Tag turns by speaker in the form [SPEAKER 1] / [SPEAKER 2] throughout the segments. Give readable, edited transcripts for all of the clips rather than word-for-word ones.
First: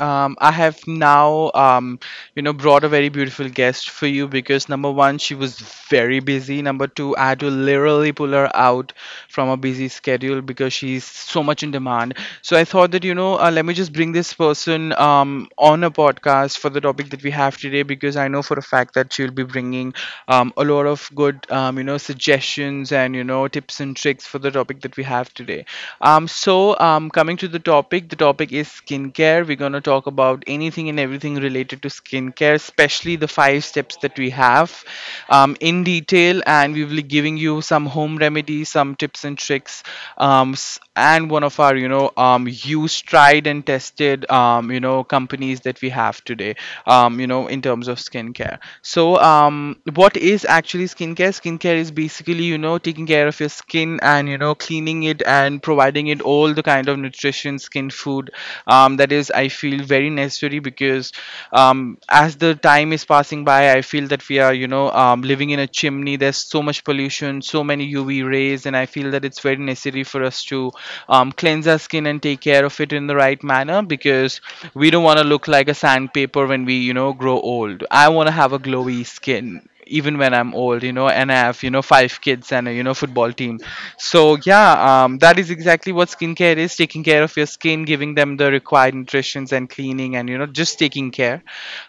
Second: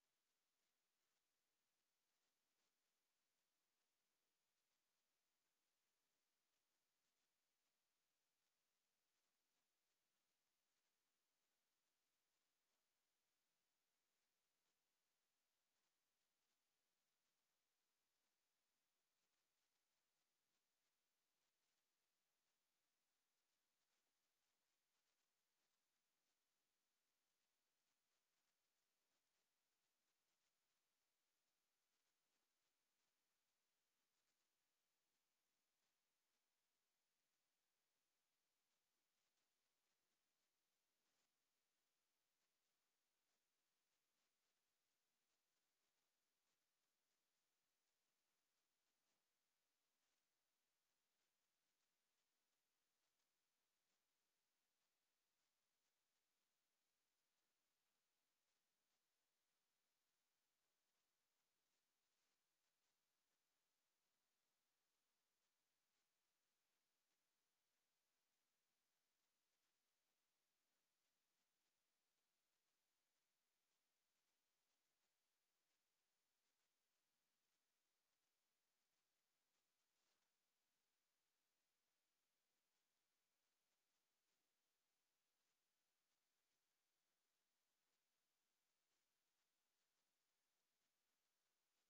[SPEAKER 1] I have now, brought a very beautiful guest for you because number one, she was very busy. Number two, I had to literally pull her out from a busy schedule because she's so much in demand. So I thought that you know, let me just bring this person on a podcast for the topic that we have today because I know for a fact that she'll be bringing a lot of good, you know, suggestions and you know tips and tricks for the topic that we have today. Coming to the topic is skincare. We're gonna talk about anything and everything related to skincare, especially the five steps that we have in detail, and we will be giving you some home remedies, some tips and tricks, and one of our you know used, tried and tested you know companies that we have today, you know in terms of skincare. So what is actually skincare? Skincare is basically you know taking care of your skin and you know cleaning it and providing it all the kind of nutrition skin food that is I feel very necessary because as the time is passing by I feel that we are you know living in a chimney. There's so much pollution, so many UV rays, and I feel that it's very necessary for us to cleanse our skin and take care of it in the right manner because we don't want to look like a sandpaper when we you know grow old. I want to have a glowy skin even when I'm old, you know, and I have you know five kids and a you know football team. So yeah, that is exactly what skincare is: taking care of your skin, giving them the required nutrition and cleaning, and you know, just taking care.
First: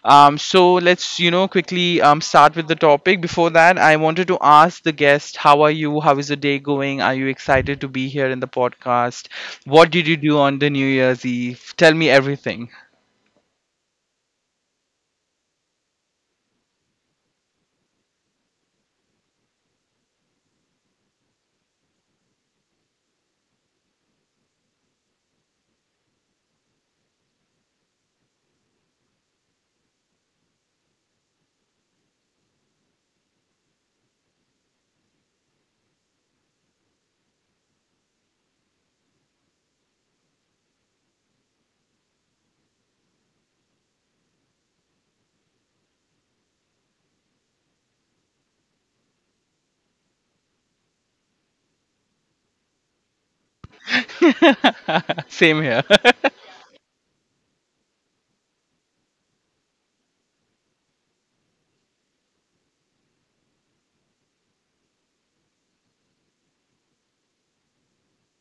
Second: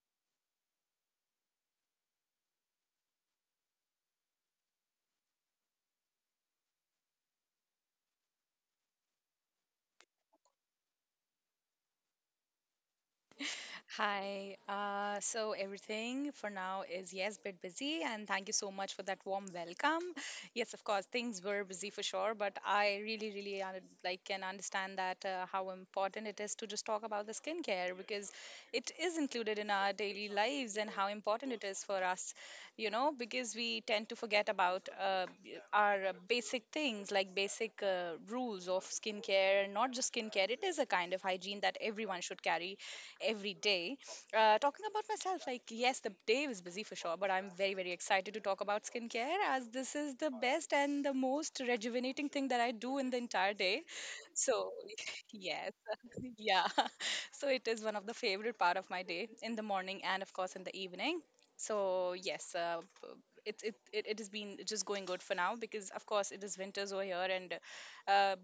[SPEAKER 1] So let's you know quickly start with the topic. Before that, I wanted to ask the guest, how are you? How is the day going? Are you excited to be here in the podcast? What did you do on the New Year's Eve? Tell me everything.
[SPEAKER 2] Hi. So everything for now is yes, bit busy, and thank you so much for that warm welcome. Yes, of course, things were busy for sure, but I really, really like can understand that how important it is to just talk about the skincare because it is included in our daily lives and how important it is for us, you know, because we tend to forget about our basic things like basic rules of skincare, and not just skincare. It is a kind of hygiene that everyone should carry every day. Talking about myself, like, yes, the day was busy for sure, but I'm very, very excited to talk about skincare as this is the best and the most rejuvenating thing that I do in the entire day. So,
[SPEAKER 1] Same
[SPEAKER 2] yes,
[SPEAKER 1] here.
[SPEAKER 2] yeah. So, it is one of the favorite part of my day in the morning and, of course, in the evening. So, yes, it has been just going good for now because, of course, it is winters over here and uh,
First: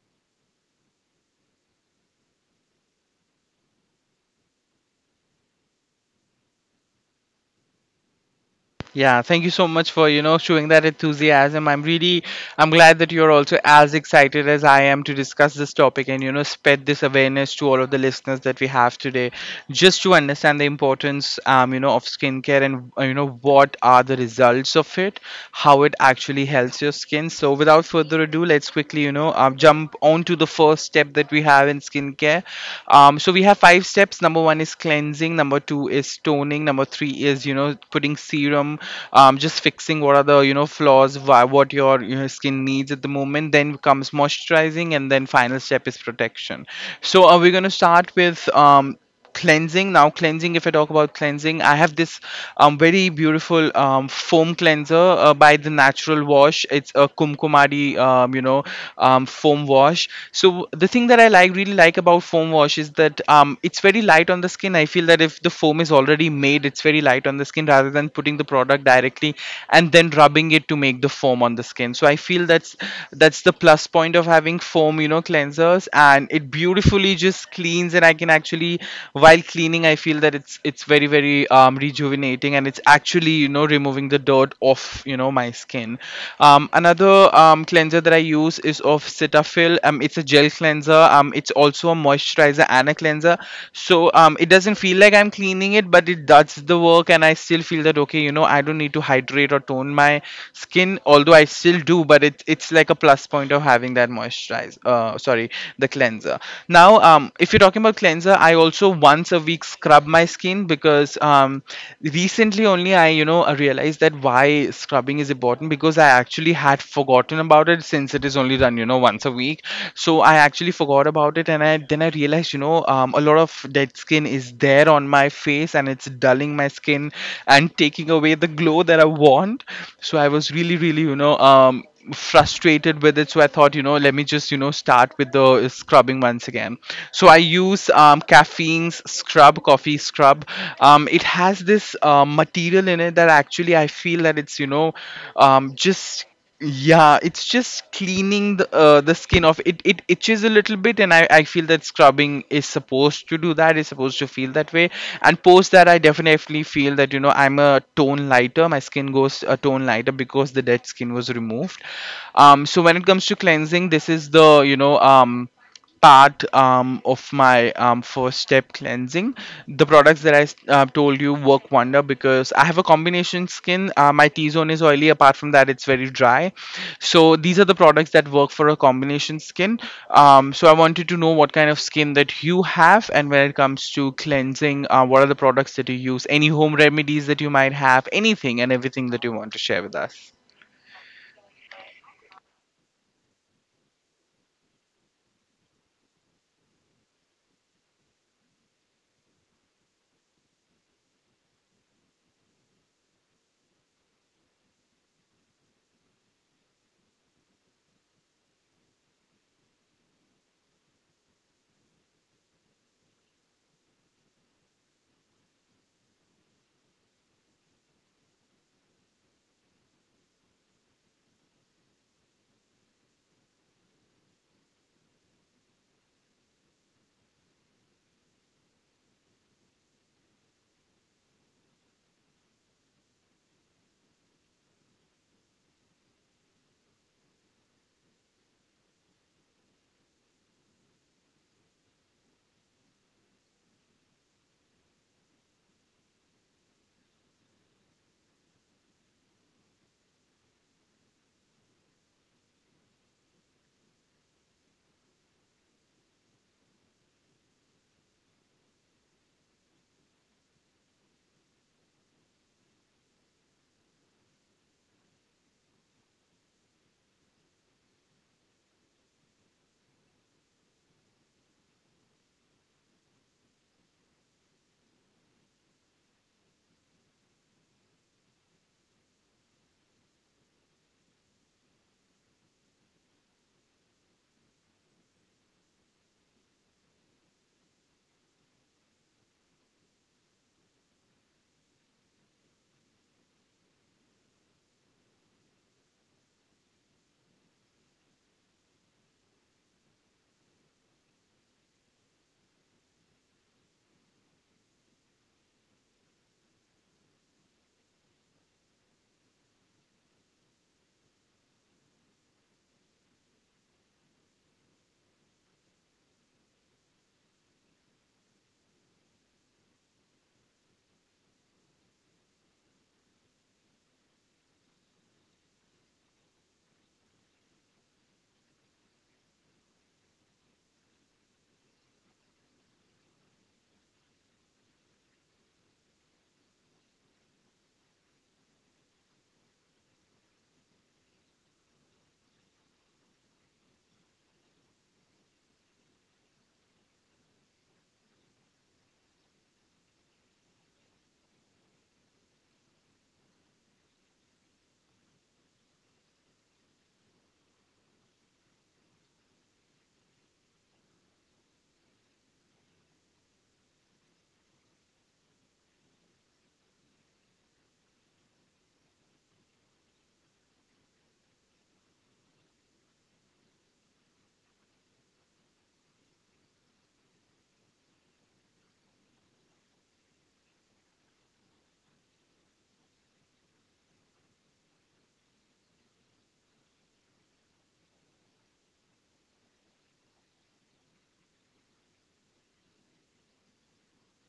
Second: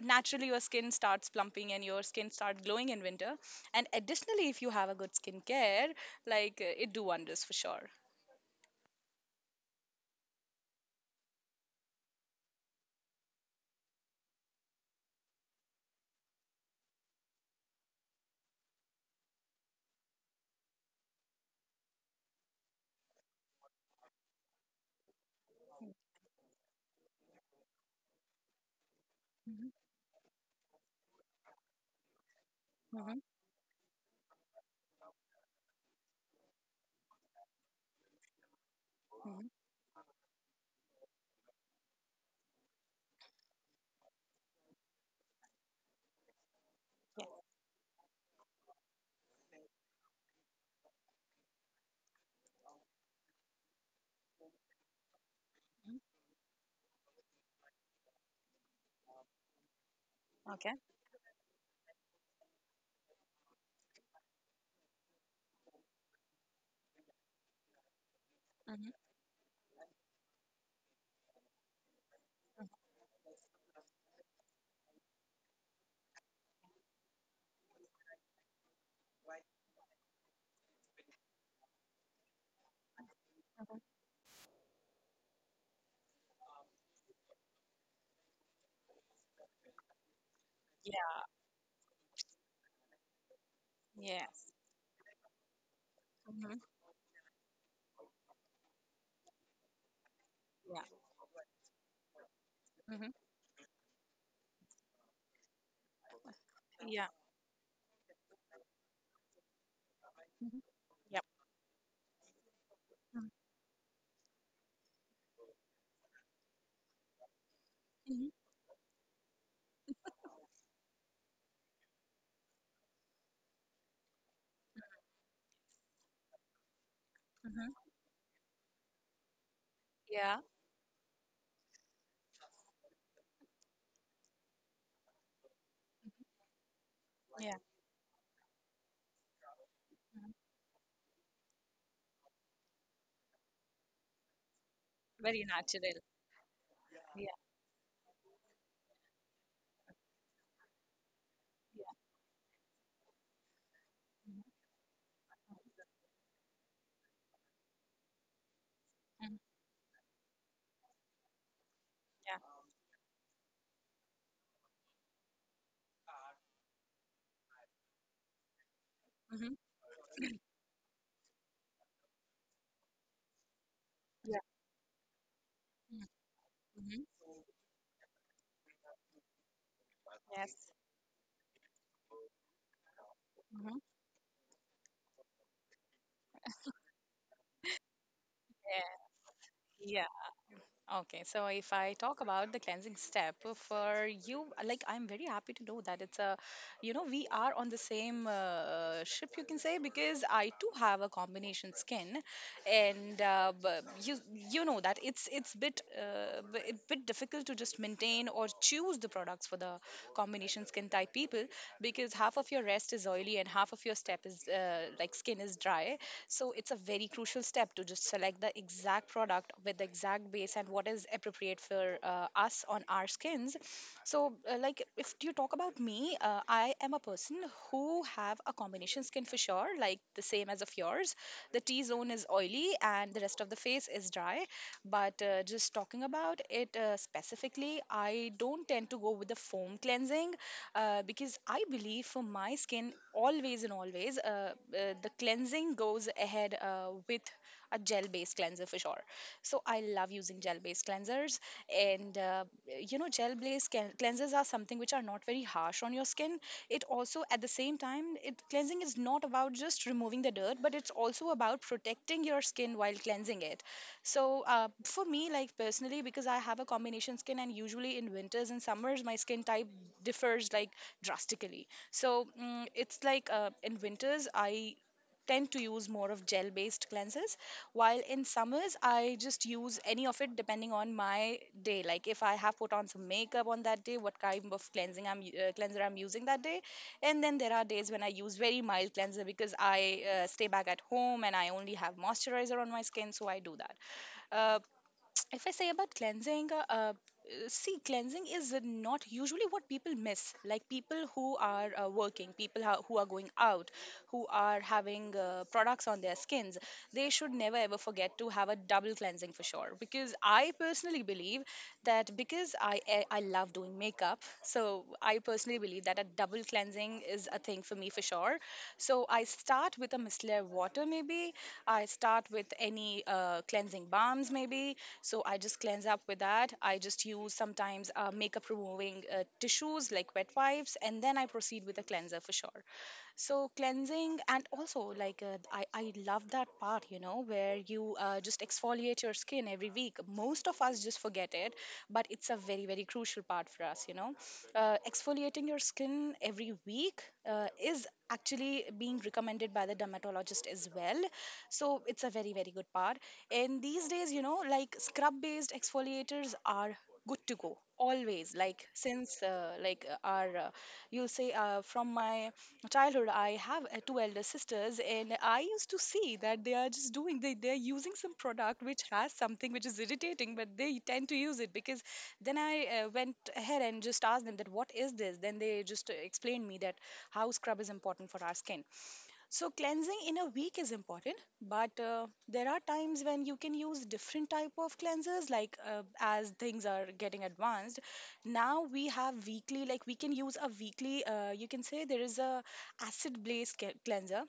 [SPEAKER 2] naturally your skin starts plumping and your skin starts glowing in winter and additionally, if you have a good skincare, like it do wonders for sure.
[SPEAKER 1] Yeah, thank you so much for, you know, showing that enthusiasm. I'm really I'm glad that you're also as excited as I am to discuss this topic and, you know, spread this awareness to all of the listeners that we have today just to understand the importance you know, of skincare and you know, what are the results of it, how it actually helps your skin. So without further ado, let's quickly, you know,
[SPEAKER 2] Mhm,
[SPEAKER 1] jump on to the first step that we have in skincare.
[SPEAKER 2] mhm,
[SPEAKER 1] So we have five steps. Number one is cleansing. Number two is toning. Number three is, you know, putting serum,
[SPEAKER 2] mhm,
[SPEAKER 1] just fixing what are the, you know, flaws, why, what your you know, skin needs at the moment. Then comes moisturizing, and then final step is protection.
[SPEAKER 2] yeah,
[SPEAKER 1] So are we going to start with cleansing now? Cleansing, if I talk about cleansing, I have this very beautiful foam cleanser by the
[SPEAKER 2] mhm,
[SPEAKER 1] natural wash. It's a kumkumadi foam wash. So
[SPEAKER 2] okay,
[SPEAKER 1] the thing that i really like about foam wash is that it's very light on the skin. I feel that if the foam is already made, it's very light on the skin rather than putting the product
[SPEAKER 2] mhm.
[SPEAKER 1] directly and then rubbing it to make the foam on the skin. So I feel that's the plus point of having foam you know cleansers, and it beautifully just cleans. And I can actually, while cleaning, I feel that it's very very, rejuvenating, and it's actually you know removing the dirt off you know my skin. Another cleanser that I use is of Cetaphil. It's a gel cleanser.
[SPEAKER 2] Yeah.
[SPEAKER 1] It's also a moisturizer and a cleanser. So it
[SPEAKER 2] Yes.
[SPEAKER 1] doesn't feel like I'm cleaning it, but it does
[SPEAKER 2] Mhm,
[SPEAKER 1] the work, and I still feel that okay, you know, I don't need to hydrate or tone my
[SPEAKER 2] yeah,
[SPEAKER 1] skin, although I still do. But it's like a
[SPEAKER 2] mhm,
[SPEAKER 1] plus point of having that moisturizer. Sorry, the cleanser. Now,
[SPEAKER 2] yeah,
[SPEAKER 1] um, um, if you're talking about cleanser, I also once a week scrub my
[SPEAKER 2] mhm,
[SPEAKER 1] skin because
[SPEAKER 2] yep,
[SPEAKER 1] recently only I, you
[SPEAKER 2] mhm,
[SPEAKER 1] know, I realized that why scrubbing is important because I actually had forgotten about it since it
[SPEAKER 2] mhm,
[SPEAKER 1] is only done, you know, once a week. So I actually forgot about it, and I then I realized, you know, a lot of dead skin is there on my face, and it's dulling my skin
[SPEAKER 2] mhm,
[SPEAKER 1] and taking away the glow that I want. So I
[SPEAKER 2] yeah,
[SPEAKER 1] was really, really, you know, frustrated with it. So I thought, you know, let me just you know start with the scrubbing once again. So I
[SPEAKER 2] yeah,
[SPEAKER 1] use caffeine's scrub, coffee
[SPEAKER 2] mhm.
[SPEAKER 1] scrub. It has this material in it that actually I feel that it's you know
[SPEAKER 2] Very natural.
[SPEAKER 1] just yeah,
[SPEAKER 2] Yeah.
[SPEAKER 1] it's just cleaning the the skin off. It itches a little bit, and I feel
[SPEAKER 2] Yeah.
[SPEAKER 1] that scrubbing is supposed to do that, is supposed to
[SPEAKER 2] Mhm,
[SPEAKER 1] feel that way. And post that I definitely feel that you know I'm a tone lighter. My skin
[SPEAKER 2] mhm,
[SPEAKER 1] goes a tone lighter because the dead skin was removed.
[SPEAKER 2] yeah,
[SPEAKER 1] So when it comes to cleansing, this is the you know part of my first step, cleansing.
[SPEAKER 2] mhm,
[SPEAKER 1] The products that I told you work wonder because I have a combination skin. My
[SPEAKER 2] yeah,
[SPEAKER 1] T zone is oily. Apart from that, it's
[SPEAKER 2] mhm,
[SPEAKER 1] very dry.
[SPEAKER 2] mhm,
[SPEAKER 1] So these are the products that work for a combination skin. So
[SPEAKER 2] yes,
[SPEAKER 1] I wanted to know what kind of skin that you have, and when it
[SPEAKER 2] mhm,
[SPEAKER 1] comes to cleansing, what are the products that you use? Any home remedies that you might have? Anything and everything that you want to share with
[SPEAKER 2] yeah.
[SPEAKER 1] us.
[SPEAKER 2] Okay, so if I talk about the cleansing step for you, like I'm very happy to know that it's a, you know, we are on the same ship, you can say, because I too have a combination skin, and but you know that it bit difficult to just maintain or choose the products for the combination skin type people because half of your rest is oily and half of your step is like skin is dry, so it's a very crucial step to just select the exact product with the exact base and what is appropriate for us on our skins. So like if you talk about me, I am a person who have a combination skin for sure, like the same as of yours. The T zone is oily and the rest of the face is dry. But just talking about it specifically, I don't tend to go with the foam cleansing because I believe for my skin, always and always, the cleansing goes ahead with a gel based cleanser for sure. So I love using gel based cleansers, and you know, gel based cleansers are something which are not very harsh on your skin. It also, at the same time, it cleansing is not about just removing the dirt, but it's also about protecting your skin while cleansing it. So for me, like personally, because I have a combination skin, and usually in winters and summers, my skin type differs like drastically. So it's like in winters, I tend to use more of gel based cleansers while in summers I just use any of it depending on my day, like if I have put on some makeup on that day, what kind of cleansing cleanser I'm using that day. And then there are days when I use very mild cleanser because I stay back at home and I only have moisturizer on my skin, so I do that. uh, if I say about cleansing, see, cleansing is not usually what people miss. Like people who are working, people who are going out, who are having products on their skins, they should never ever forget to have a double cleansing for sure. Because I personally believe that because I love doing makeup, so I personally believe that a double cleansing is a thing for me for sure. So I start with a micellar water maybe. I start with any cleansing balms, maybe, so I just cleanse up with that. I just use sometimes makeup removing tissues like wet wipes, and then I proceed with a cleanser for sure. So cleansing and also like I love that part, you know, where you just exfoliate your skin every week. Most of us just forget it, but it's a very very crucial part for us. You know, exfoliating your skin every week is actually being recommended by the dermatologist as well. So it's a very very good part. And these days, you know, like scrub based exfoliators are good to go always, like since like our you'll say from my childhood I have two elder sisters and I used to see that they are just doing they, they're using some product which has something which is irritating, but they tend to use it. Because then I went ahead and just asked them that what is this, then they just explained me that how scrub is important for our skin. So cleansing in a week is important, but there are times when you can use different type of cleansers. Like as things are getting advanced, now we have weekly. Like we can use a weekly. You can say there is a acid base cleanser,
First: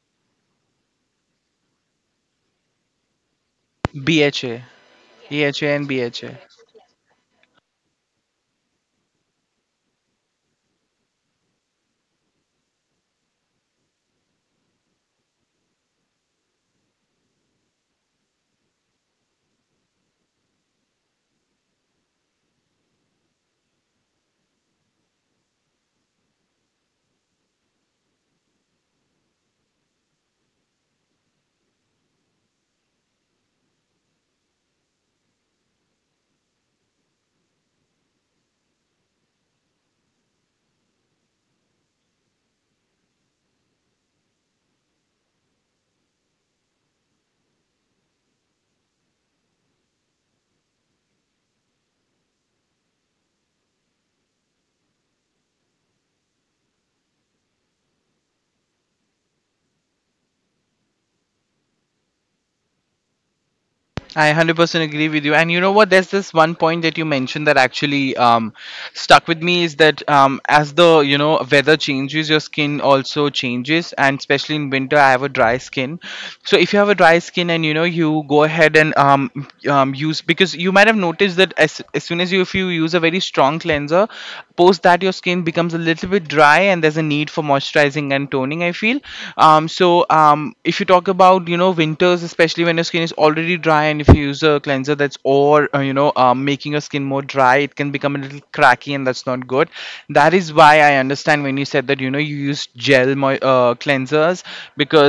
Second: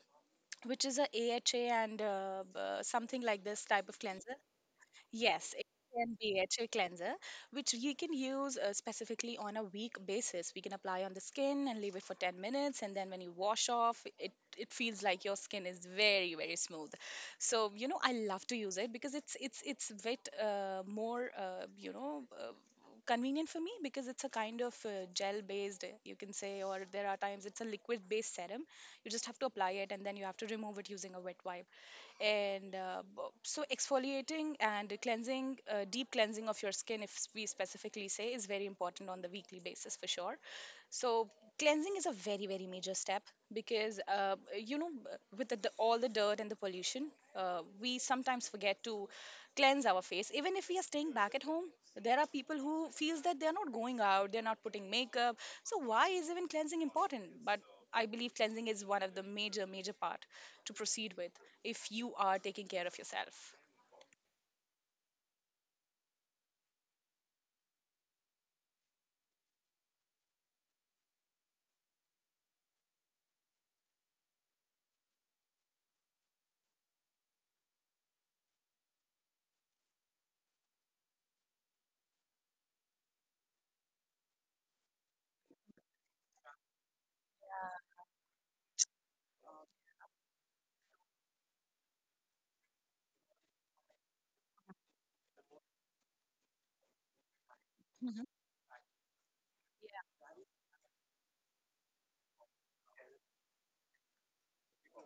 [SPEAKER 2] which is a AHA and something like this type of cleanser.
[SPEAKER 1] BHA,
[SPEAKER 2] Yes, it
[SPEAKER 1] EHA, and
[SPEAKER 2] can
[SPEAKER 1] BHA.
[SPEAKER 2] be a chill cleanser, which you can use specifically on a weak basis. We can apply on the skin and leave it for 10 minutes, and then when you wash off, it feels like your skin is very very smooth. So you know, I love to use it because it's a bit more, convenient for me because it's a kind of gel based, you can say, or there are times it's a liquid based serum. You just have to apply it and then you have to remove it using a wet wipe. And so exfoliating and cleansing deep cleansing of your skin, if we specifically say, is very important on the weekly basis for sure. So cleansing is a very very major step because you know, with all the dirt and the pollution, we sometimes forget to cleanse our face even if we are staying back at home. There are people who feels that they are not going out, they're not putting makeup, so why is even cleansing important? But I believe cleansing is one of the major, major part to proceed with, if you are taking care of yourself.
[SPEAKER 1] I 100% agree with you. And you know what? There's this one point that you mentioned that actually stuck with me is that as the you know weather changes, your skin also changes, and especially in winter, I have a dry skin. So if you have a dry skin and you know you go ahead and use, because you might have noticed that as soon as you if you use a very strong cleanser, post that your skin becomes a little bit dry, and there's a need for moisturizing and toning, I feel. So if you talk about you know winters especially when your skin is already dry, and if you use a cleanser that's or you know making your skin more dry, it can
[SPEAKER 2] Mhm.
[SPEAKER 1] become a
[SPEAKER 2] Mhm.
[SPEAKER 1] little cracky and that's not good.
[SPEAKER 2] Yeah.
[SPEAKER 1] That is why I understand when you said that you know you use gel cleansers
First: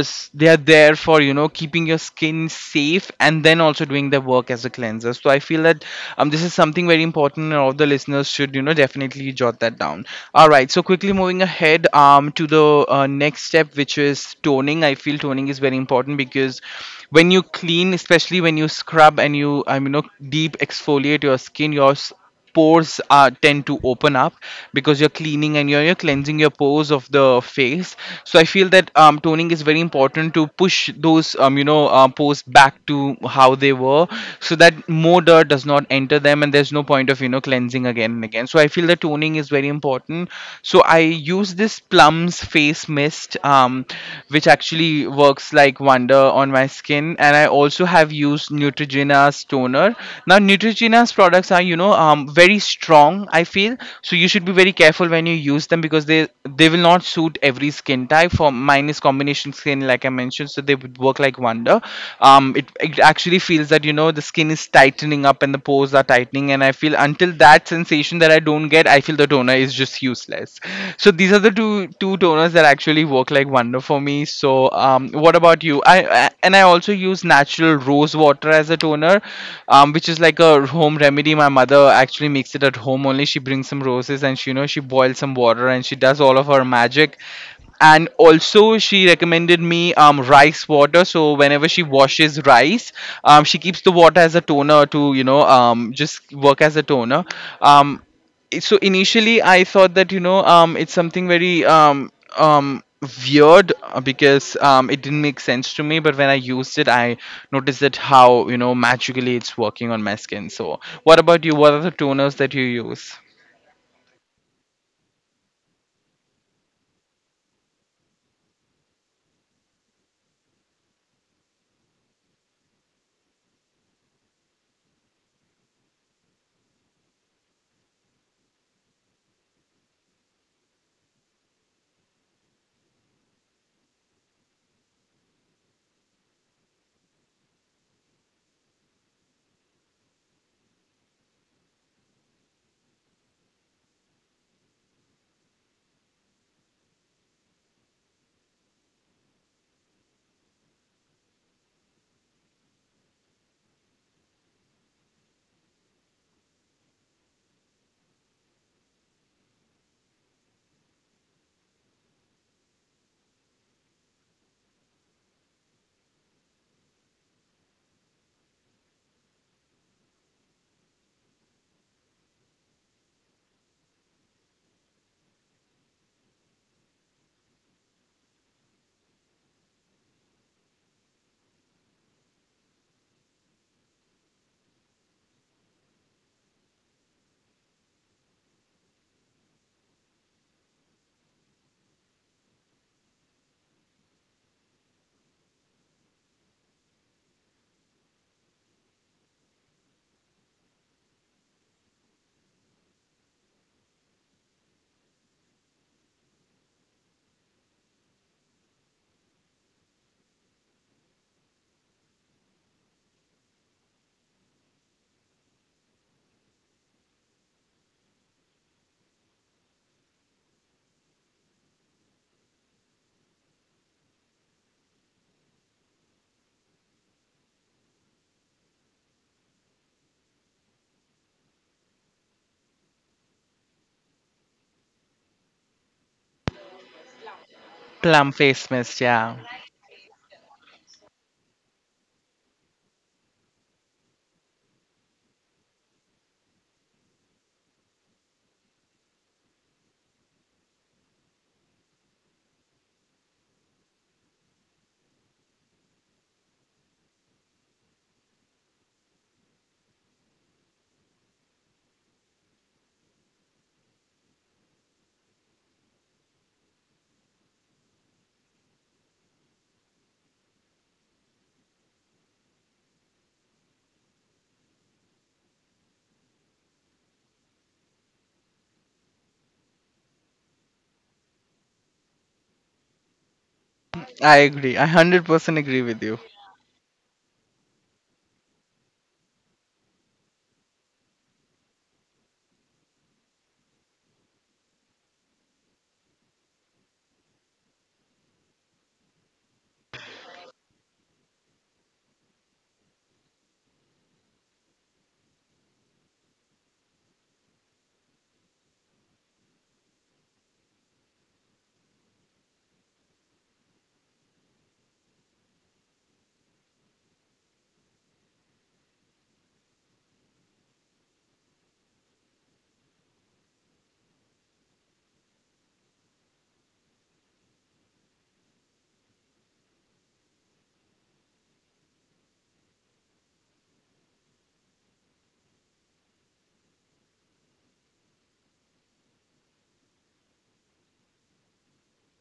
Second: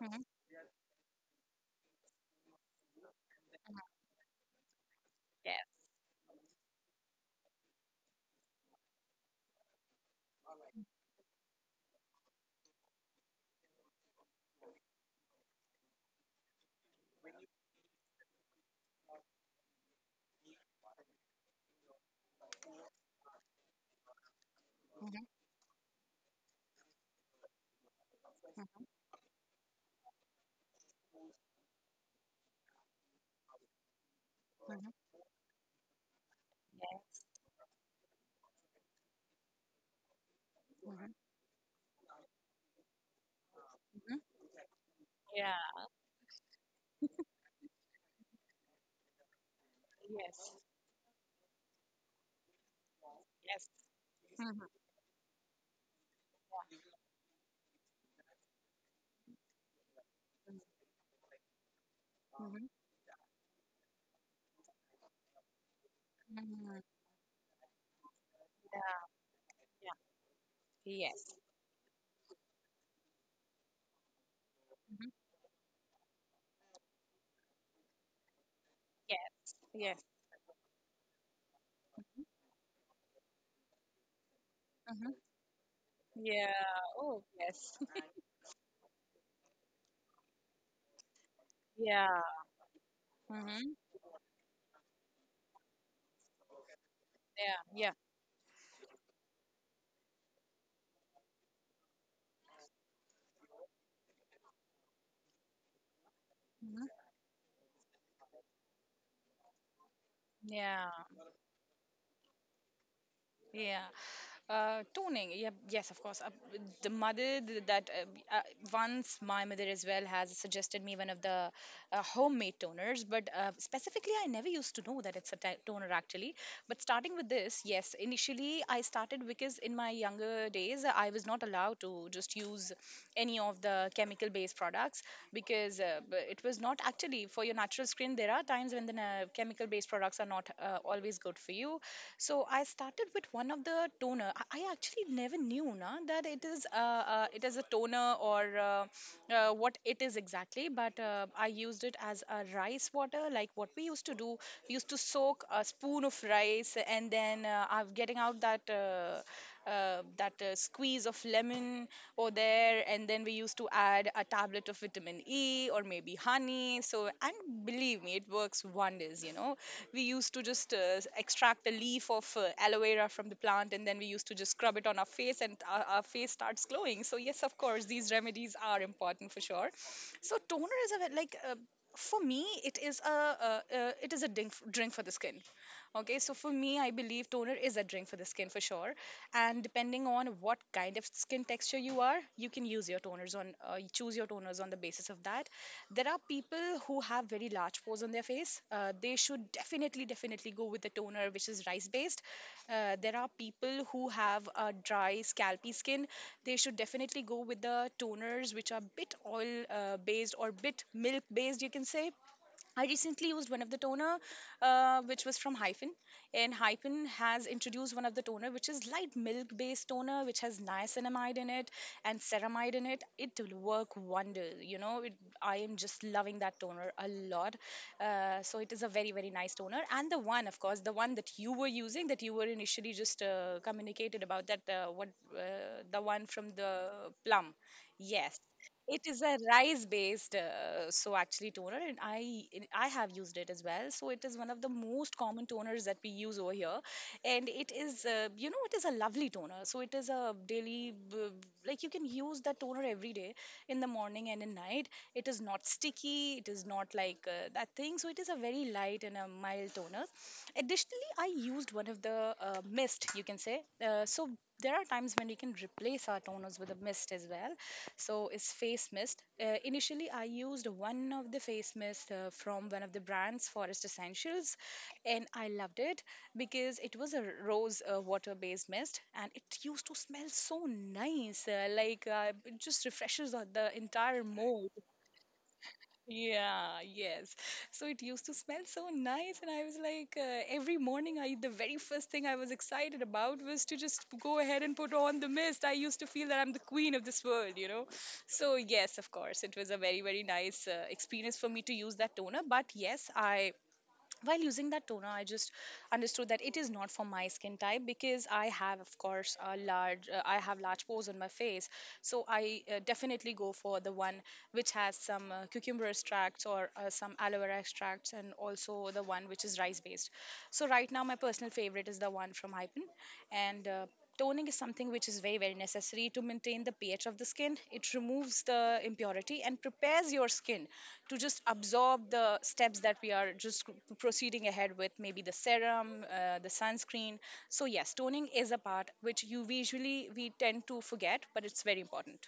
[SPEAKER 2] Mhm.
[SPEAKER 1] they are there for you know keeping your skin safe and then
[SPEAKER 2] Mhm.
[SPEAKER 1] also doing their work as a cleanser. So I
[SPEAKER 2] Yeah.
[SPEAKER 1] feel that this is something very important and all the listeners should you know definitely jot that down. All right, so quickly moving ahead to the next step which is toner, toning. I feel toning is very important because when you clean, especially when you scrub and you I mean you know, deep exfoliate your skin, your pores are tend to open up because you're cleaning and you're cleansing your pores of the face. So I feel that toning is very important to push those pores back to how they were so that more dirt does not enter them, and there's no
[SPEAKER 2] Mhm.
[SPEAKER 1] point of you know cleansing again and again. So I feel that toning is very important. So I use this plums face mist,
[SPEAKER 2] Mhm.
[SPEAKER 1] which actually
[SPEAKER 2] Yeah.
[SPEAKER 1] works like wonder on my skin. And I also have used neutrogena's toner. Now
[SPEAKER 2] Yes.
[SPEAKER 1] neutrogena's products are you know very strong I feel, so you should be
[SPEAKER 2] Mhm.
[SPEAKER 1] very careful when you use them because they will not suit every skin type. For mine is combination skin like I mentioned, so they would work like wonder. It,
[SPEAKER 2] Mhm.
[SPEAKER 1] it actually feels that you know the skin is tightening up and the pores are tightening, and I
[SPEAKER 2] Mhm.
[SPEAKER 1] feel until that sensation that I don't get I feel the toner is just useless. So these
[SPEAKER 2] Yes.
[SPEAKER 1] are the two toners that actually work like wonder for me. So
[SPEAKER 2] Mhm.
[SPEAKER 1] what about you? I and I also use natural rose water as a toner,
[SPEAKER 2] Yes. Yes.
[SPEAKER 1] which is like a home remedy. My mother actually makes it at home only. She brings some roses and she you know she
[SPEAKER 2] Mhm.
[SPEAKER 1] boils some water and she does all of
[SPEAKER 2] Yeah.
[SPEAKER 1] her magic.
[SPEAKER 2] Oh, yes.
[SPEAKER 1] And also she recommended me rice water, so whenever she
[SPEAKER 2] Yeah.
[SPEAKER 1] washes rice, she
[SPEAKER 2] Mhm.
[SPEAKER 1] keeps the water as a toner to just work as a toner.
[SPEAKER 2] Yeah. Yeah.
[SPEAKER 1] Um, so initially I thought that it's something very um weird, because it didn't make sense to me, but when I used it
[SPEAKER 2] Mhm.
[SPEAKER 1] I noticed that how, you know, magically it's working on my skin. So
[SPEAKER 2] Yeah.
[SPEAKER 1] what about you? What are the toners that you use?
[SPEAKER 2] Yeah. Toning, yeah, yes, of course. The mother that once my mother as well has suggested me one of the homemade toners, but specifically, I never used to know that it's a toner actually. But starting with this, yes, initially I started because in my younger days I was not allowed to just use any of the chemical based products because it was not actually for your natural skin. There are times when the chemical based products are not always good for you, so I started with one of the toner. I actually never knew na, that it is a toner or what it is exactly. But I used it as a rice water, like what we used to do. We used to soak a spoon of rice and then I'm getting out that. That squeeze of lemon over there, and then we used to add a tablet of vitamin E or maybe honey. So, and believe me, it works wonders. You know, we used to just extract the leaf of aloe vera from the plant and then we used to just scrub it on our face and our face starts glowing. So yes, of course, these remedies are important for sure. So toner is a ve- like for me it is a drink for the skin. Okay, so for me, I believe toner is a drink for the skin for sure. And depending on what kind of skin texture you are, you can use your toners on you choose your toners on the basis of that. There are people who have very large pores on their face. They should definitely, definitely go with the toner which is rice based. There are people who have a dry, scalpy skin. They should definitely go with the toners which are bit oil based or bit milk based, you can say. I recently used one of the toner, which was from Hyphen, and Hyphen has introduced one of the toner, which is light milk-based toner, which has niacinamide in it and ceramide in it. It will work wonders. I am just loving that toner a lot. So it is a very very nice toner, and the one, of course, the one that you were using, that you were initially just communicated about, that what uh, the one from the Plum.
[SPEAKER 1] Plum
[SPEAKER 2] Yes,
[SPEAKER 1] face
[SPEAKER 2] it
[SPEAKER 1] mist,
[SPEAKER 2] is a
[SPEAKER 1] yeah.
[SPEAKER 2] rice-based, so actually toner, and I have used it as well. So it is one of the most common toners that we use over here, and it is, it is a lovely toner. So it is a like you can use that toner every day in the morning and in night. It is not sticky. It is not like that thing. So it is a very light and a mild toner. Additionally, I used one of the mist, you can say. So there are times when we can replace our toners with a mist as well. So it's face mist. Uh, initially I used one of the face mist from one of the brands, Forest Essentials, and I loved it because it was a rose water based mist and it used to smell so nice, it just refreshes the entire
[SPEAKER 1] I
[SPEAKER 2] mood.
[SPEAKER 1] agree, I 100% agree with you.
[SPEAKER 2] Yeah, yes. So it used to smell so nice, and I was like, every morning, I the very first thing I was excited about was to just go ahead and put on the mist. I used to feel that I'm the queen of this world, you know. So yes, of course, it was a very very nice experience for me to use that toner. But yes, I while using that toner I just understood that it is not for my skin type, because I have, of course, a large I have large pores on my face. So I definitely go for the one which has some cucumber extracts or some aloe vera extracts, and also the one which is rice based. So right now my personal favorite is the one from Hypen, and toning is something which is very very necessary to maintain the pH of the skin. It removes the impurity and prepares your skin to just absorb the steps that we are just proceeding ahead with, maybe the serum, the sunscreen. So yes, toning is a part which you usually we tend to forget, but it's very important.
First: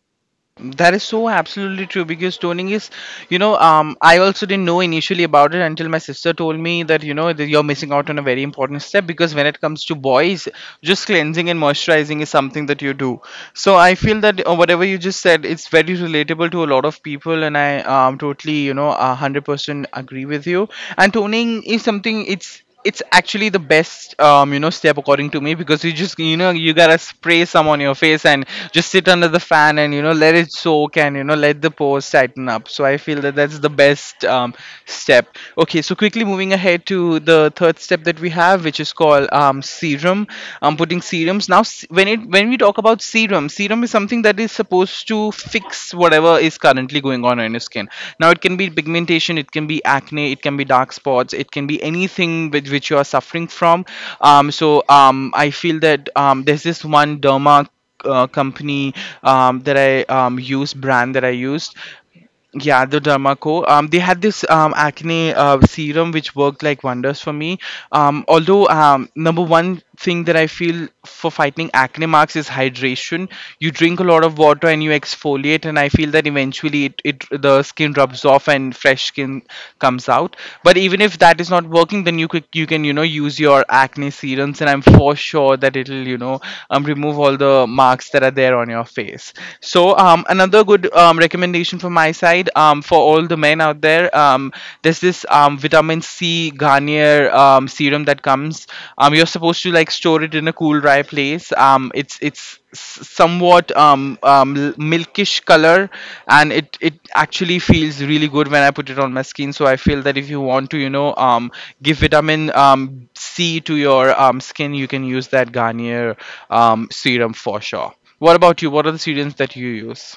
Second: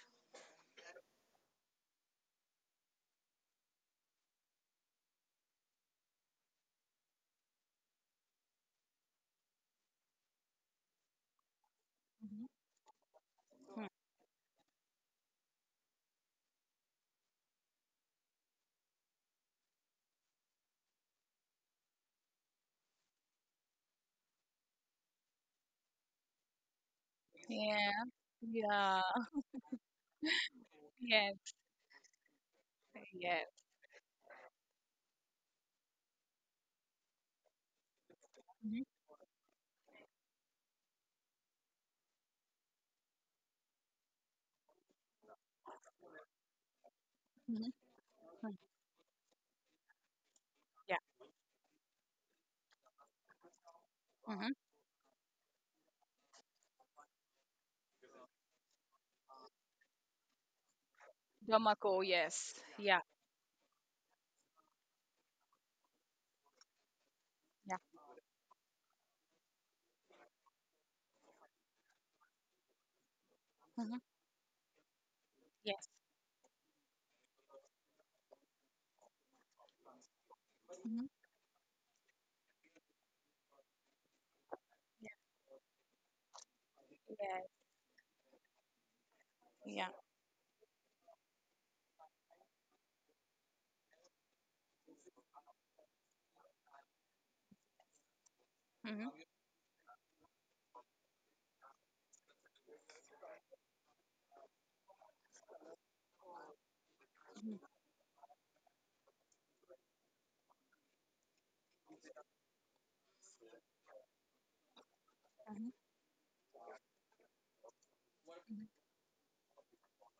[SPEAKER 1] That is so absolutely true because toning is, you know, I also didn't know initially about it until my sister told me that, you know, that you're missing out on a very important step, because when it comes to boys, just cleansing and moisturizing is something that you do. So
[SPEAKER 2] Hmm.
[SPEAKER 1] I feel that whatever you just said, it's very relatable to a lot of people, and I totally, you know, 100% agree with you. And toning is something, it's actually the best you know step, according to me, because you just, you know, you gotta spray some on your
[SPEAKER 2] Yeah,
[SPEAKER 1] face and just
[SPEAKER 2] yeah.
[SPEAKER 1] sit under the fan and, you know, let it soak and, you know,
[SPEAKER 2] Yes,
[SPEAKER 1] let the pores tighten up. So I feel that that's
[SPEAKER 2] yes.
[SPEAKER 1] the best step. Okay, so quickly moving ahead to the third step that we have,
[SPEAKER 2] Mhm,
[SPEAKER 1] which is called serum. Putting serums. Now s- when it when when we talk about serum, serum is something that is supposed to fix whatever is currently going on in your
[SPEAKER 2] mhm.
[SPEAKER 1] skin. Now, it can be pigmentation, it can be acne, it can be dark
[SPEAKER 2] Yeah.
[SPEAKER 1] spots, it can be anything with which you are suffering from.
[SPEAKER 2] Mm-hmm.
[SPEAKER 1] I feel that there's this one derma company that I use, brand that I used.
[SPEAKER 2] Dermaco, yes.
[SPEAKER 1] Yeah,
[SPEAKER 2] Yeah,
[SPEAKER 1] the Dermaco. They had this acne serum which worked like wonders for me.
[SPEAKER 2] yeah.
[SPEAKER 1] Although number one thing that I feel for fighting acne marks is hydration. You drink a
[SPEAKER 2] Hmm.
[SPEAKER 1] lot of water and you exfoliate, and
[SPEAKER 2] Yes.
[SPEAKER 1] I feel that eventually it, it the skin rubs off and fresh skin comes out. But even
[SPEAKER 2] Hmm.
[SPEAKER 1] if that is not working, then you can you know use your acne serums, and I'm
[SPEAKER 2] Yeah,
[SPEAKER 1] for sure that it'll, you know, remove all the marks that are there on your face.
[SPEAKER 2] yeah.
[SPEAKER 1] So another good recommendation from my side for all the men out there. There's this vitamin C Garnier serum that comes.
[SPEAKER 2] Mhm,
[SPEAKER 1] You're supposed to like store it in a cool, dry place. It's somewhat milkish color, and it
[SPEAKER 2] mhm,
[SPEAKER 1] actually feels really good when I put it on my skin. So I feel that if you want to, you know, give vitamin C to your skin, you can use that
[SPEAKER 2] mhm,
[SPEAKER 1] Garnier serum for sure. What
[SPEAKER 2] mhm.
[SPEAKER 1] about you? What are the serums that you use?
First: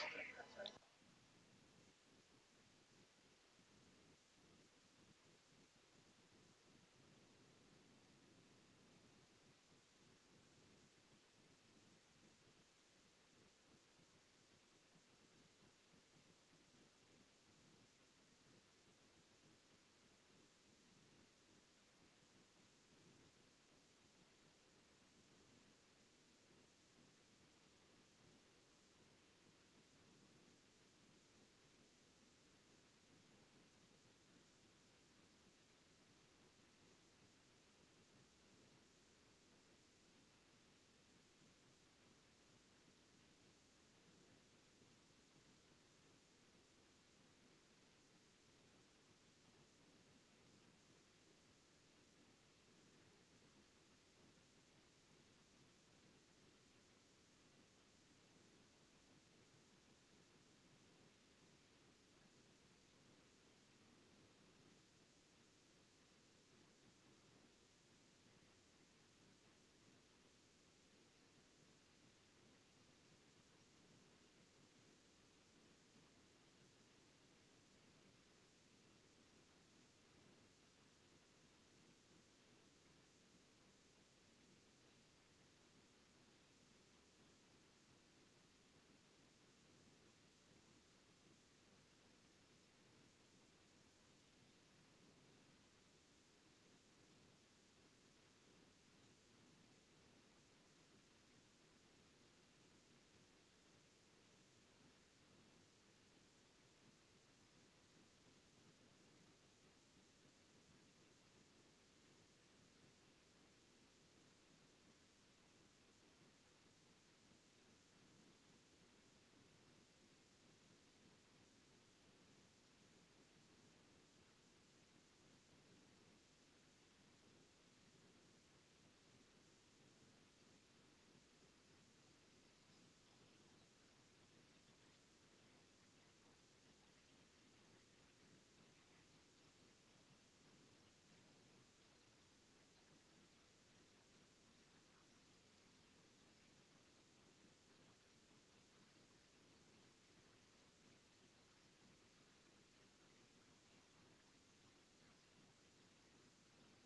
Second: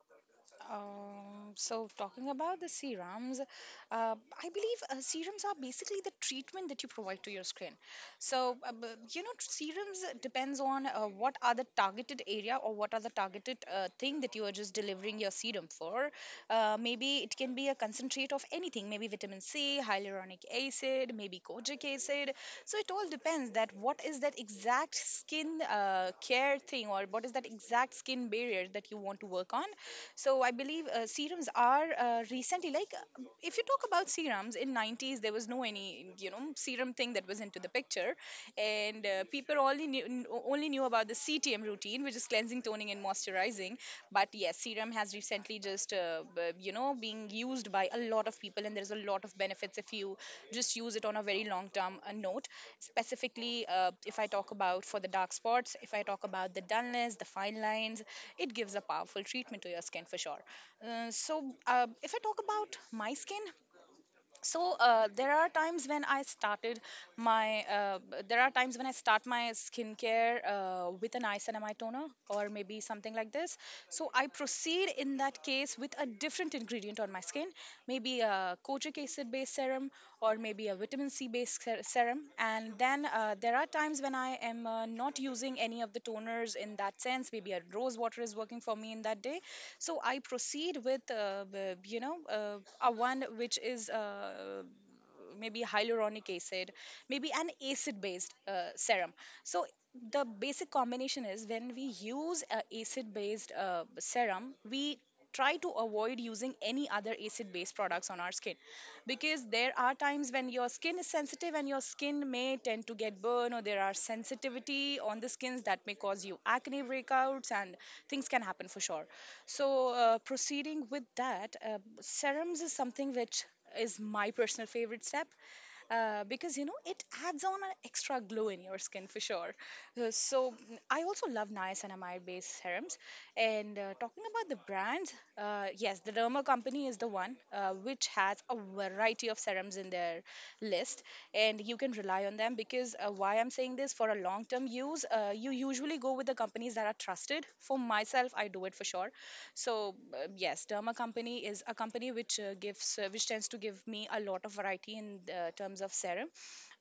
[SPEAKER 2] So, talking about the serums, I believe serums are basically the treatment that you provide to your skin. So, you know, serums depends on what are the targeted area, or what are the targeted thing that you are just delivering your serum for. Maybe it can be a concentrate of anything, maybe vitamin C, hyaluronic acid, maybe kojic acid. So, it all depends that what is that exact skin care thing, or what is that exact skin barrier that you want to work on. So I believe serums are recently, like, if you talk about serums in 90's, there was no any, you know, serum thing that was into the picture, and people only only knew about the CTM routine, which is cleansing, toning and moisturizing. But yes, serum has recently just you know, being used by a lot of people, and there's a lot of benefits if you just use it on a very long term note. Specifically, if I talk about for the dark spots, if I talk about the dullness, the fine lines, it gives a powerful treatment to your skin for sure. So, if I talk about my skin, so there are times when I started my b- there are times when I start my skincare with an isonamide toner, or maybe something like this. So I proceed in that case with a different ingredient on my skin, maybe a kojic acid based serum, or maybe a vitamin C based serum. And then there are times when I am not using any of the toners, in that sense, maybe a rose water is working for me in that day. So I proceed with a one which is, maybe hyaluronic acid, maybe an acid based serum. So the basic combination is, when we use a acid based serum, we try to avoid using any other acid based products on our skin, because there are times when your skin is sensitive and your skin may tend to get burn, or there are sensitivity on the skins that may cause you acne breakouts, and things can happen for sure. So proceeding with that, serums is something which is my personal favorite step, because you know, it adds on an extra glow in your skin for sure. So mm, I also love niacinamide based serums. And talking about the brands, yes, the Derma Company is the one which has a variety of serums in their list, and you can rely on them, because why I'm saying this, for a long term use, you usually go with the companies that are trusted. For myself, I do it for sure. So yes, Derma Company is a company which gives which tends to give me a lot of variety in terms of serum.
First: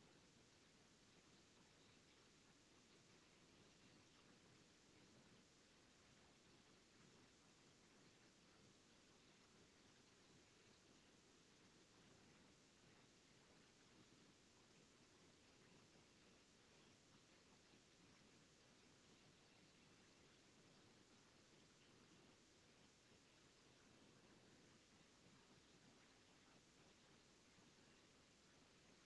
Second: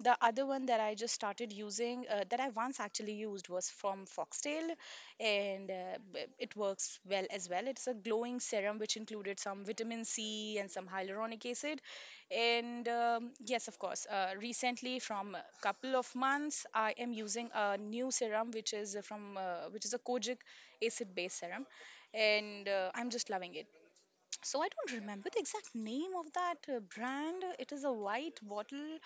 [SPEAKER 2] The other one that I just started using that I once actually used was from Foxtail, and it works well as well. It's a glowing serum which included some vitamin C and some hyaluronic acid. And yes, of course, recently from a couple of months, I am using a new serum which is from which is a kojic acid based serum, and I'm just loving it. So I don't remember the exact name of that brand. It is a white bottle,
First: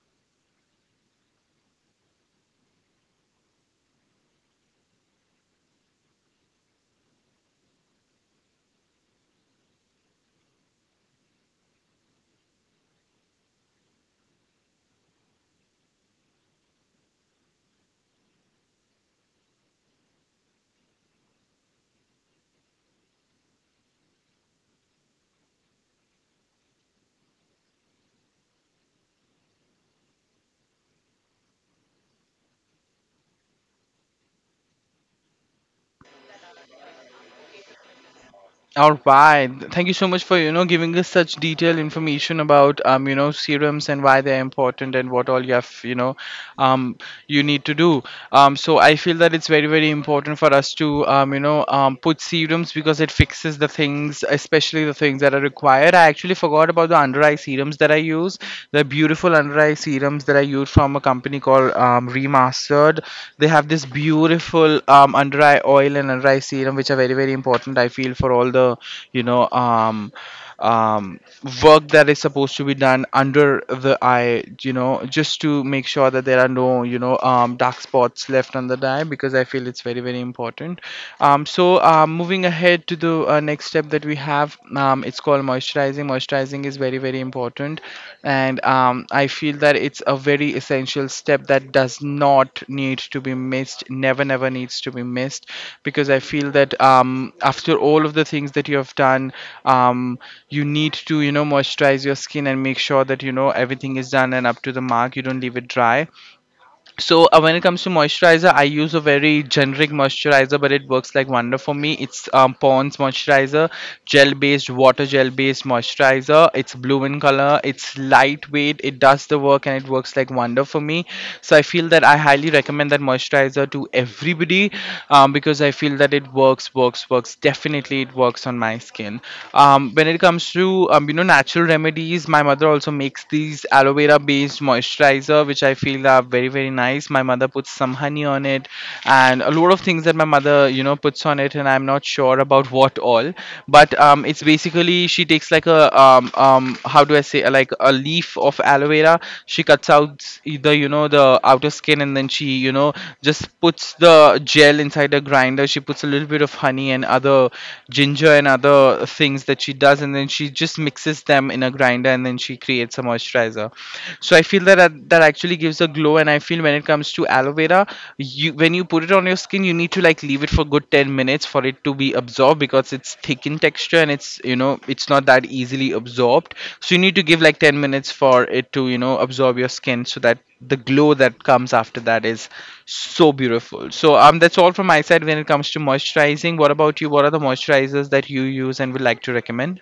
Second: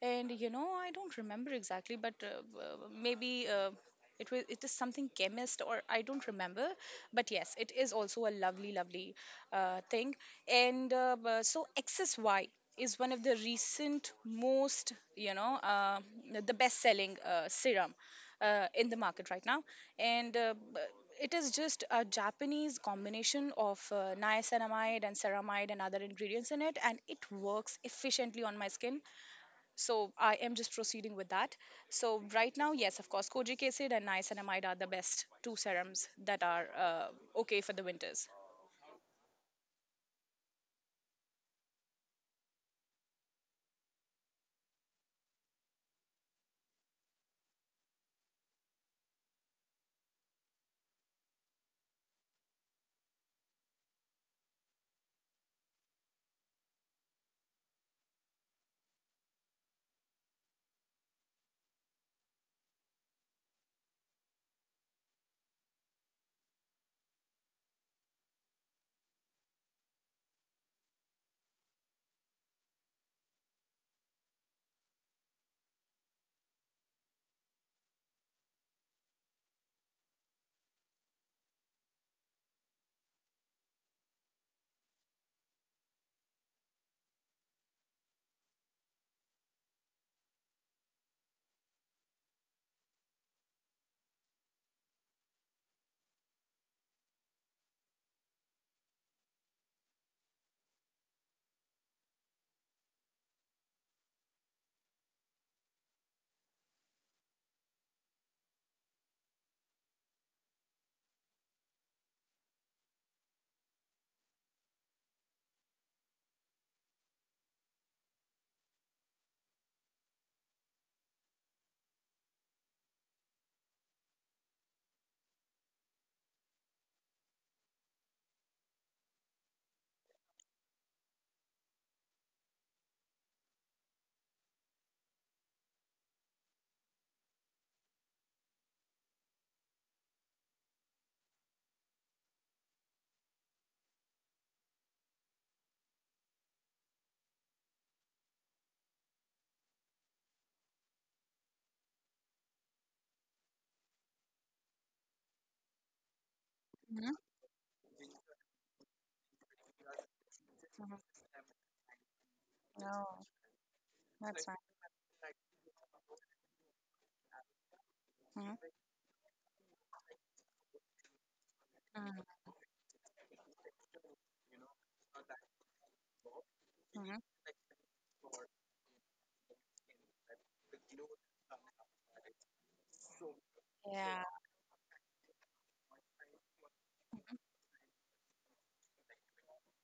[SPEAKER 2] and you know I don't remember exactly, but maybe. It, was, it is something Chemist, or I don't remember. But yes, it is also a lovely lovely thing. And so Xsy is one of the recent most, you know, the best selling serum in the market right now. And it is just a Japanese combination of niacinamide and ceramide and other ingredients in it, and it works efficiently on my skin. So I am just proceeding with that. So right now, yes, of course, kojic acid and niacinamide are the best two serums that are, okay for the winters.
[SPEAKER 1] All right, thank you so much for, you know, giving us such detailed information about, you know, serums and why they're important and what all you have, you know, um, you need to do. So I feel that it's very very important for us to you know put serums because it fixes the things, especially the things that are required. I actually forgot about the under eye serums that I use. The beautiful under eye serums that I use from a company called Remastered. They have this beautiful under eye oil and under eye serum, which are very very important. I feel for all the you know um, um, work that is supposed to be done under the eye, you know, just to make sure that there are no, you know, dark spots left on the dye, because I feel it's very, very important. So moving ahead to the next step that we have, it's called moisturizing. Moisturizing is very, very important, and I feel that it's a very essential step that does not need to be missed, never needs to be missed, because I feel that after all of the things that you have done um, you need to, you know, moisturize your skin and make sure that, you know, everything is done and up to the mark, you don't leave it dry. So when it comes to moisturizer, I use a very generic moisturizer but it works like wonder for me. It's Pond's moisturizer, gel based, water gel based moisturizer. It's blue in color, it's lightweight, it does the work, and it works like wonder for me. So I feel that I highly recommend that moisturizer to everybody, because I feel that it works, definitely it works on my skin. When it comes to you know natural remedies, my mother also makes these aloe vera based used moisturizer, which I feel are very, very nice. My mother puts some honey on it and a lot of things that my mother, you know, puts on it. And I'm not sure about what all, but it's basically she takes like a, how do I say, like a leaf of aloe vera. She cuts out either, you know, the outer skin, and then she, you know, just puts the gel inside a grinder. She puts a little bit of honey and
[SPEAKER 2] Mhm.
[SPEAKER 1] other ginger and other things that she does, and then she just
[SPEAKER 2] Mhm.
[SPEAKER 1] mixes them in a grinder, and then she creates a
[SPEAKER 2] No.
[SPEAKER 1] moisturizer. So I
[SPEAKER 2] That's fine.
[SPEAKER 1] feel that that actually gives a glow, and I feel when it comes to aloe vera,
[SPEAKER 2] Mm-hmm.
[SPEAKER 1] you when you put it on your skin, you need to like leave it for good 10 minutes for it to be absorbed, because it's thick in texture and it's, you know, it's not that easily absorbed. So you need
[SPEAKER 2] Mm-hmm.
[SPEAKER 1] to give like 10 minutes for it to, you know, absorb your skin so that the glow that comes after that is so beautiful. So
[SPEAKER 2] Yeah.
[SPEAKER 1] that's all from my side when it comes to moisturizing. What about you? What are the moisturizers that you use and would like to recommend?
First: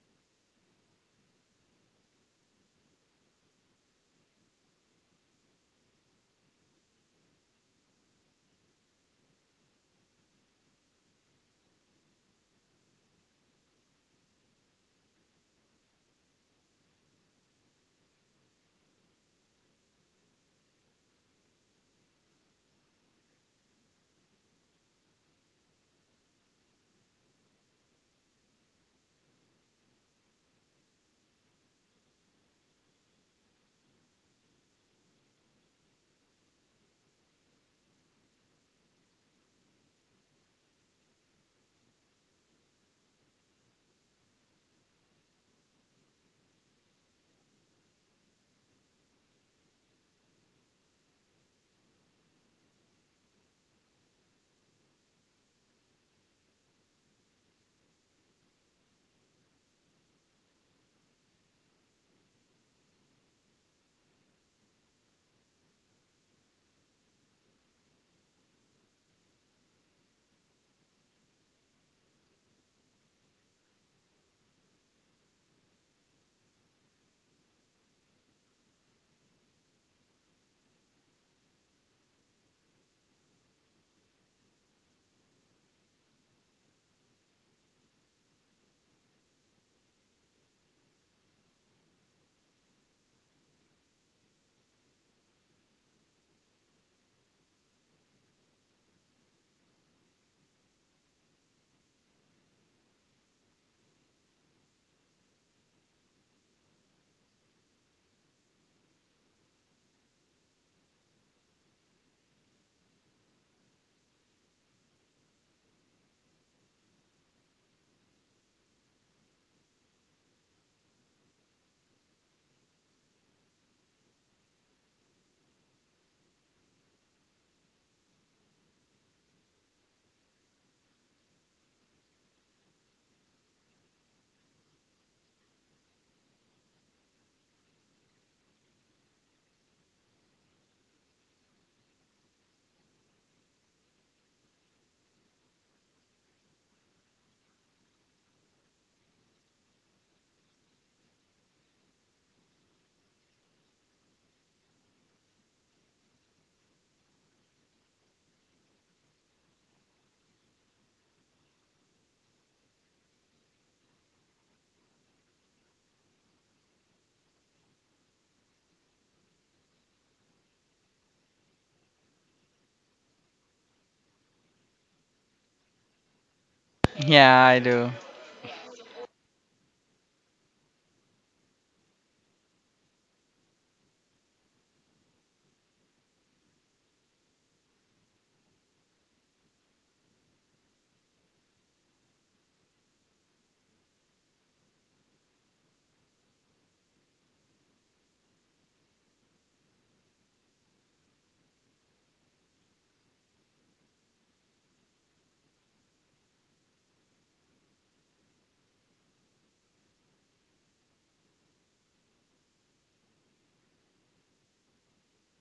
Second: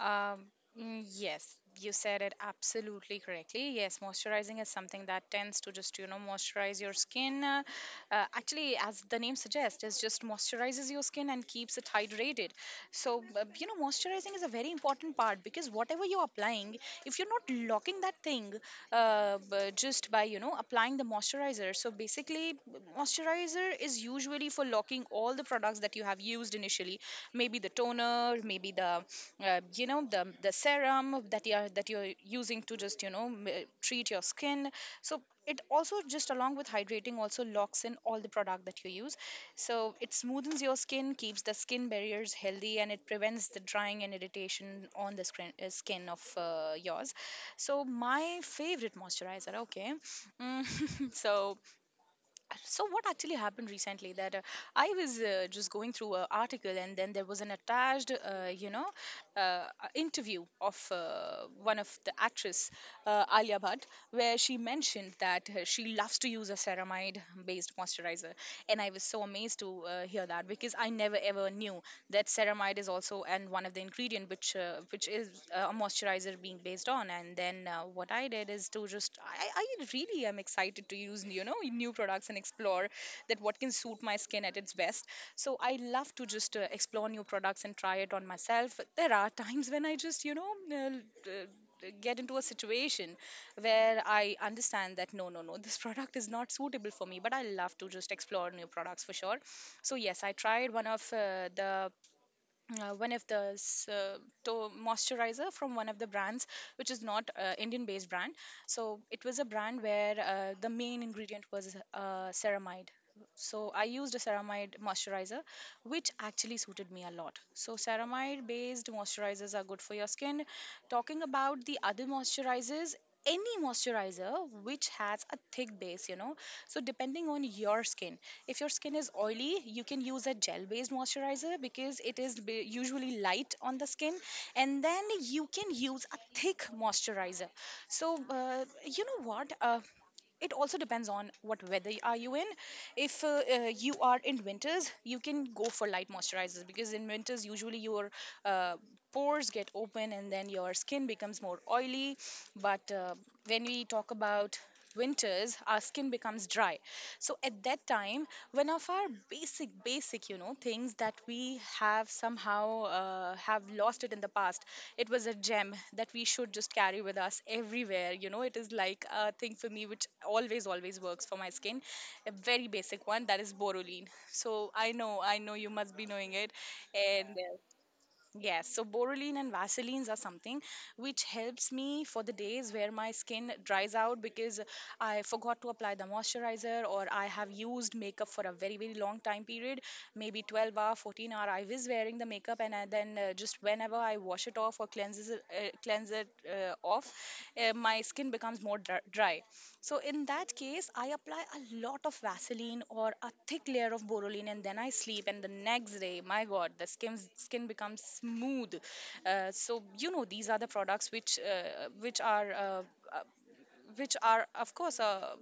[SPEAKER 2] Um, mm, yes, you said it absolutely correctly. Yes, moisturizing is something that tends to just, you know, moisturize your skin. Actually, as the name suggests, it just moisturizes your skin and keeps it hydrated. So, you know, moisturizing is a very important part, because whatever you're applying, if you're not locking that thing, just by, you know, applying the moisturizer. So basically, moisturizer is usually for locking all the products that you have used initially, maybe the toner, maybe the you know, the serum that you are that you're using to just, treat your skin. So it also just, along with hydrating, also locks in all the product that you use. So it smoothens your skin, keeps the skin barriers healthy, and it prevents the drying and irritation on the screen, skin of yours. So my favorite moisturizer, okay. Mm, so so what actually happened recently, that I was just going through an article, and then there was an attached, you know a interview of one of the actress, Alia Bhatt, where she mentioned that she loves to use a ceramide based moisturizer. And I was so amazed to hear that, because I never ever knew that ceramide is also and one of the ingredient which is a moisturizer being based on. And then what I did is to just I really am excited to use, you know, new products, and explore that what can suit my skin at its best. So I love to just explore new products and try it on myself. There are times when I just, get into a situation Where I understand that no, this product is not suitable for me, but I love to just explore new products for sure. So yes, I tried one of the one of the s- to- moisturizer from one of the brands which is not Indian based brand. So it was a brand where the main ingredient was ceramide. So I used a ceramide moisturizer which actually suited me a lot. So ceramide based moisturizers are good for your skin. Talking about the other moisturizers, any moisturizer which has a thick base. So depending on your skin, if your skin is oily, you can use a gel based moisturizer because it is usually light on the skin, and then you can use a thick moisturizer. So, you know what? It also depends on what weather are you in. If you are in winters you can go for light moisturizers, because in winters usually your uh, pores get open and then your skin becomes more oily. But when we talk about winters, our skin becomes dry. So at that time, one of our basic things that we have somehow have lost it in the past, it was a gem that we should just carry with us everywhere. It is like a thing for me which always works for my skin, a very basic one, that is Borolene. So I know you must be knowing it. And
[SPEAKER 1] Yeah, I do.
[SPEAKER 2] yes, so Boroline and Vaselines are something which helps me for the days where my skin dries out, because I forgot to apply the moisturizer or I have used makeup for a very, very long time period, maybe 12 hour, 14 hour. I was wearing the makeup and I then just whenever I wash it off or cleanses it, cleanse it off, my skin becomes more dry. So in that case, I apply a lot of Vaseline or a thick layer of Borolin, and then I sleep. And the next day, my God, the skin becomes smooth. So these are the products which uh, which are of course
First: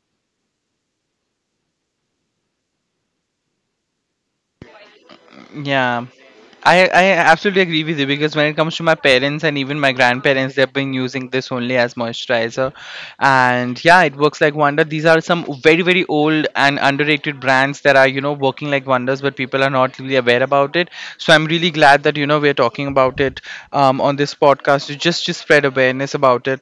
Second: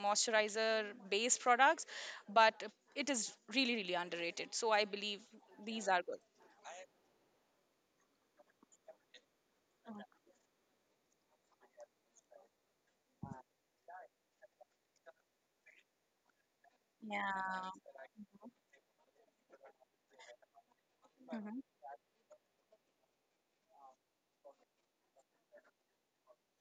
[SPEAKER 2] moisturizer based products, but it is really underrated, so I believe these are
[SPEAKER 1] Yeah,
[SPEAKER 2] good.
[SPEAKER 1] I absolutely agree with you, because when it comes to my parents and even my
[SPEAKER 2] Uh,
[SPEAKER 1] grandparents, they've been using this only as moisturizer, and yeah, it works like wonder. These are some very very old and underrated
[SPEAKER 2] yeah.
[SPEAKER 1] brands that are, you know, working like wonders, but people are not really aware about it. So I'm
[SPEAKER 2] Mhm,
[SPEAKER 1] really glad that, you know, we're talking about it on this podcast, to just to spread awareness about it.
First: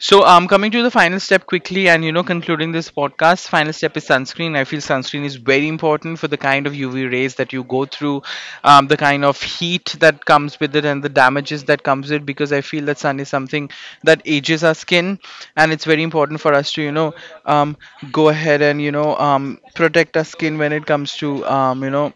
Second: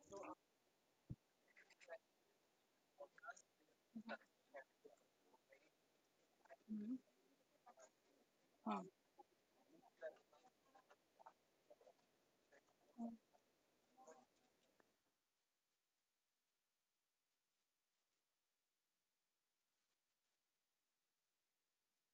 [SPEAKER 1] So coming to the final step quickly and, you know, concluding this podcast, final step is sunscreen. I feel sunscreen is very important for the kind of
[SPEAKER 2] mhm,
[SPEAKER 1] UV rays that you go through, the kind of heat that comes with it and the damages that comes with it, because I feel that sun is something that ages our skin, and it's very important for us to, you know, um, go ahead and, you know, protect our skin when it comes to you know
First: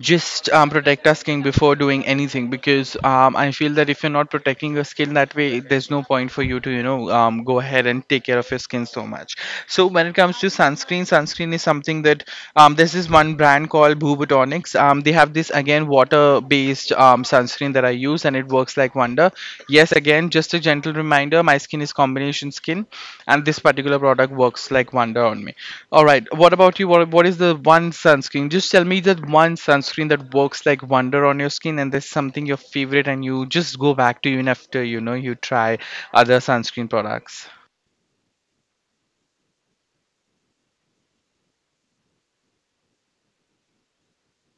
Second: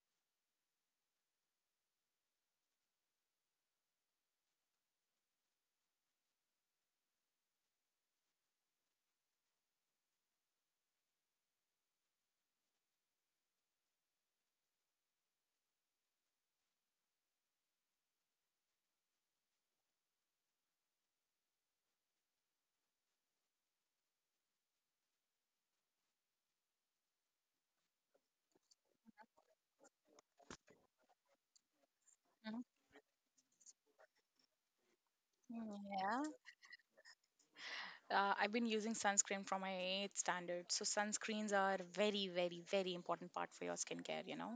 [SPEAKER 1] just protect a skin before doing anything, because I feel that if you're not protecting your skin that way, there's no point for you to, you know, go ahead and take care of your skin so much. So when it comes to sunscreen, sunscreen is something that there's this one brand called Boubotonics. They have this again water-based sunscreen that I use and it works like wonder. Yes, again just a gentle reminder, my skin is combination skin, and this particular product works like wonder on me. All right, what about you? What is the one sunscreen? Just tell me that one sunscreen that works like wonder on your skin, and there's something your
[SPEAKER 2] mhm,
[SPEAKER 1] favorite, and you just go back to even after, you know, you try
[SPEAKER 2] Mm. Yeah,
[SPEAKER 1] other sunscreen products.
[SPEAKER 2] I've been using sunscreen from my eighth standard. So sunscreens are very, very, very important part for your skincare.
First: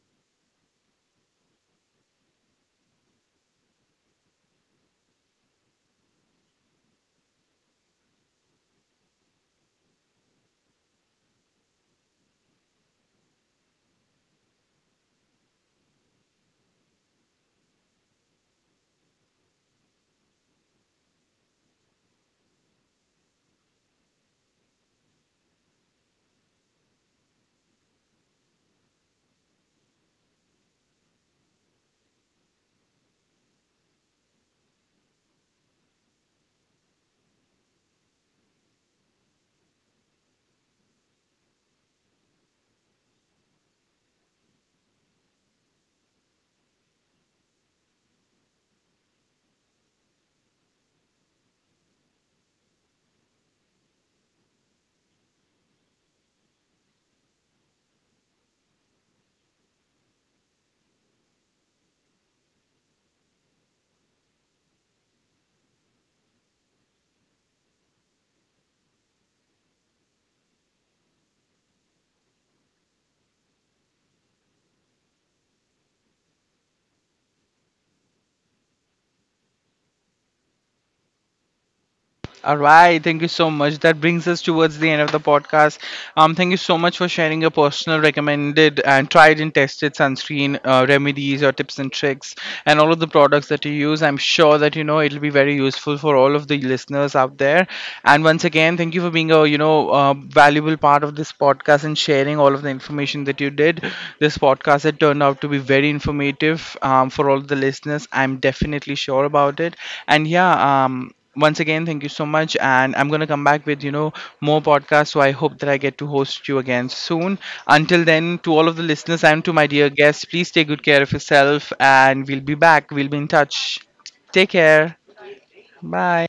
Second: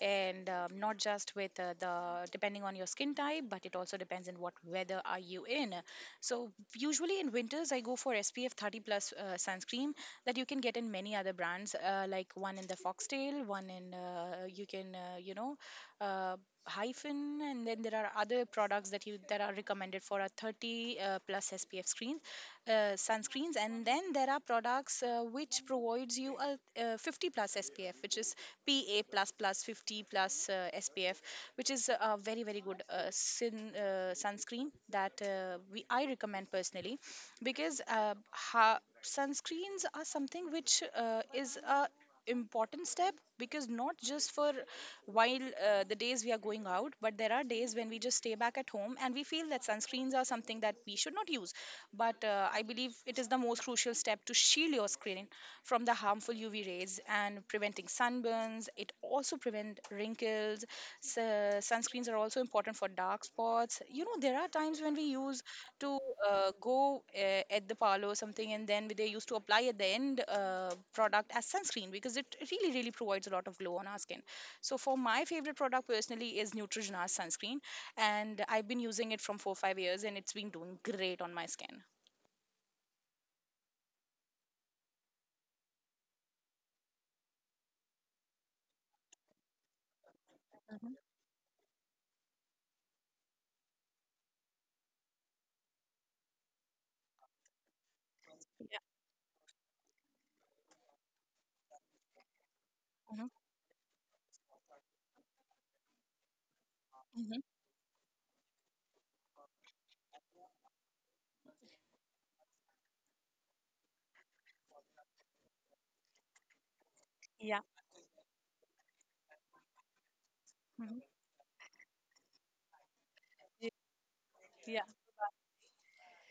[SPEAKER 2] And not just with the depending on your skin type, but it also depends on what weather are you in. So usually in winters I go for SPF 30 plus sunscreen that you can get in many other brands, like one in the Foxtail, one in you can you know uh, hyphen, and then there are other products that you that are recommended for a 30 plus SPF screens, sunscreens. And then there are products which provides you a 50 plus SPF, which is PA plus plus 50 plus SPF, which is a very good sunscreen that we I recommend personally, because sunscreens are something which is a important step, because not just for while the days we are going out, but there are days when we just stay back at home and we feel that sunscreens are something that we should not use. But I believe it is the most crucial step to shield your skin from the harmful UV rays and preventing sunburns. It also prevent wrinkles. So sunscreens are also important for dark spots. You know, there are times when we use to go at the parlor or something, and then they used to apply at the end product as sunscreen because it really, really provides a lot of glow on our skin. So for my favorite product personally is Neutrogena's sunscreen, and I've been using it from 4-5 years, and it's been doing great on my skin.
[SPEAKER 1] All right, thank you so much. That brings us towards the end of the podcast. Thank you so much for sharing your personal, recommended, and tried and tested sunscreen remedies or tips and tricks, and all of the products that you use. I'm sure that, you know, it'll be very useful for all of the listeners out there. And once again, thank you for being a, you know, valuable part of this podcast and sharing all of the
[SPEAKER 2] Hmm.
[SPEAKER 1] information that you did. This podcast had turned out to be very informative for
[SPEAKER 2] Hmm.
[SPEAKER 1] all the listeners. I'm definitely sure about it. And yeah, once again, thank you so much. And I'm going to come back with, you know, more podcasts. So I hope that I get to host you again soon.
[SPEAKER 2] Yeah.
[SPEAKER 1] Until then, to all of the listeners and to my dear guests, please take good care of
[SPEAKER 2] Hmm.
[SPEAKER 1] yourself. And we'll be back. We'll be in touch. Take care. Bye.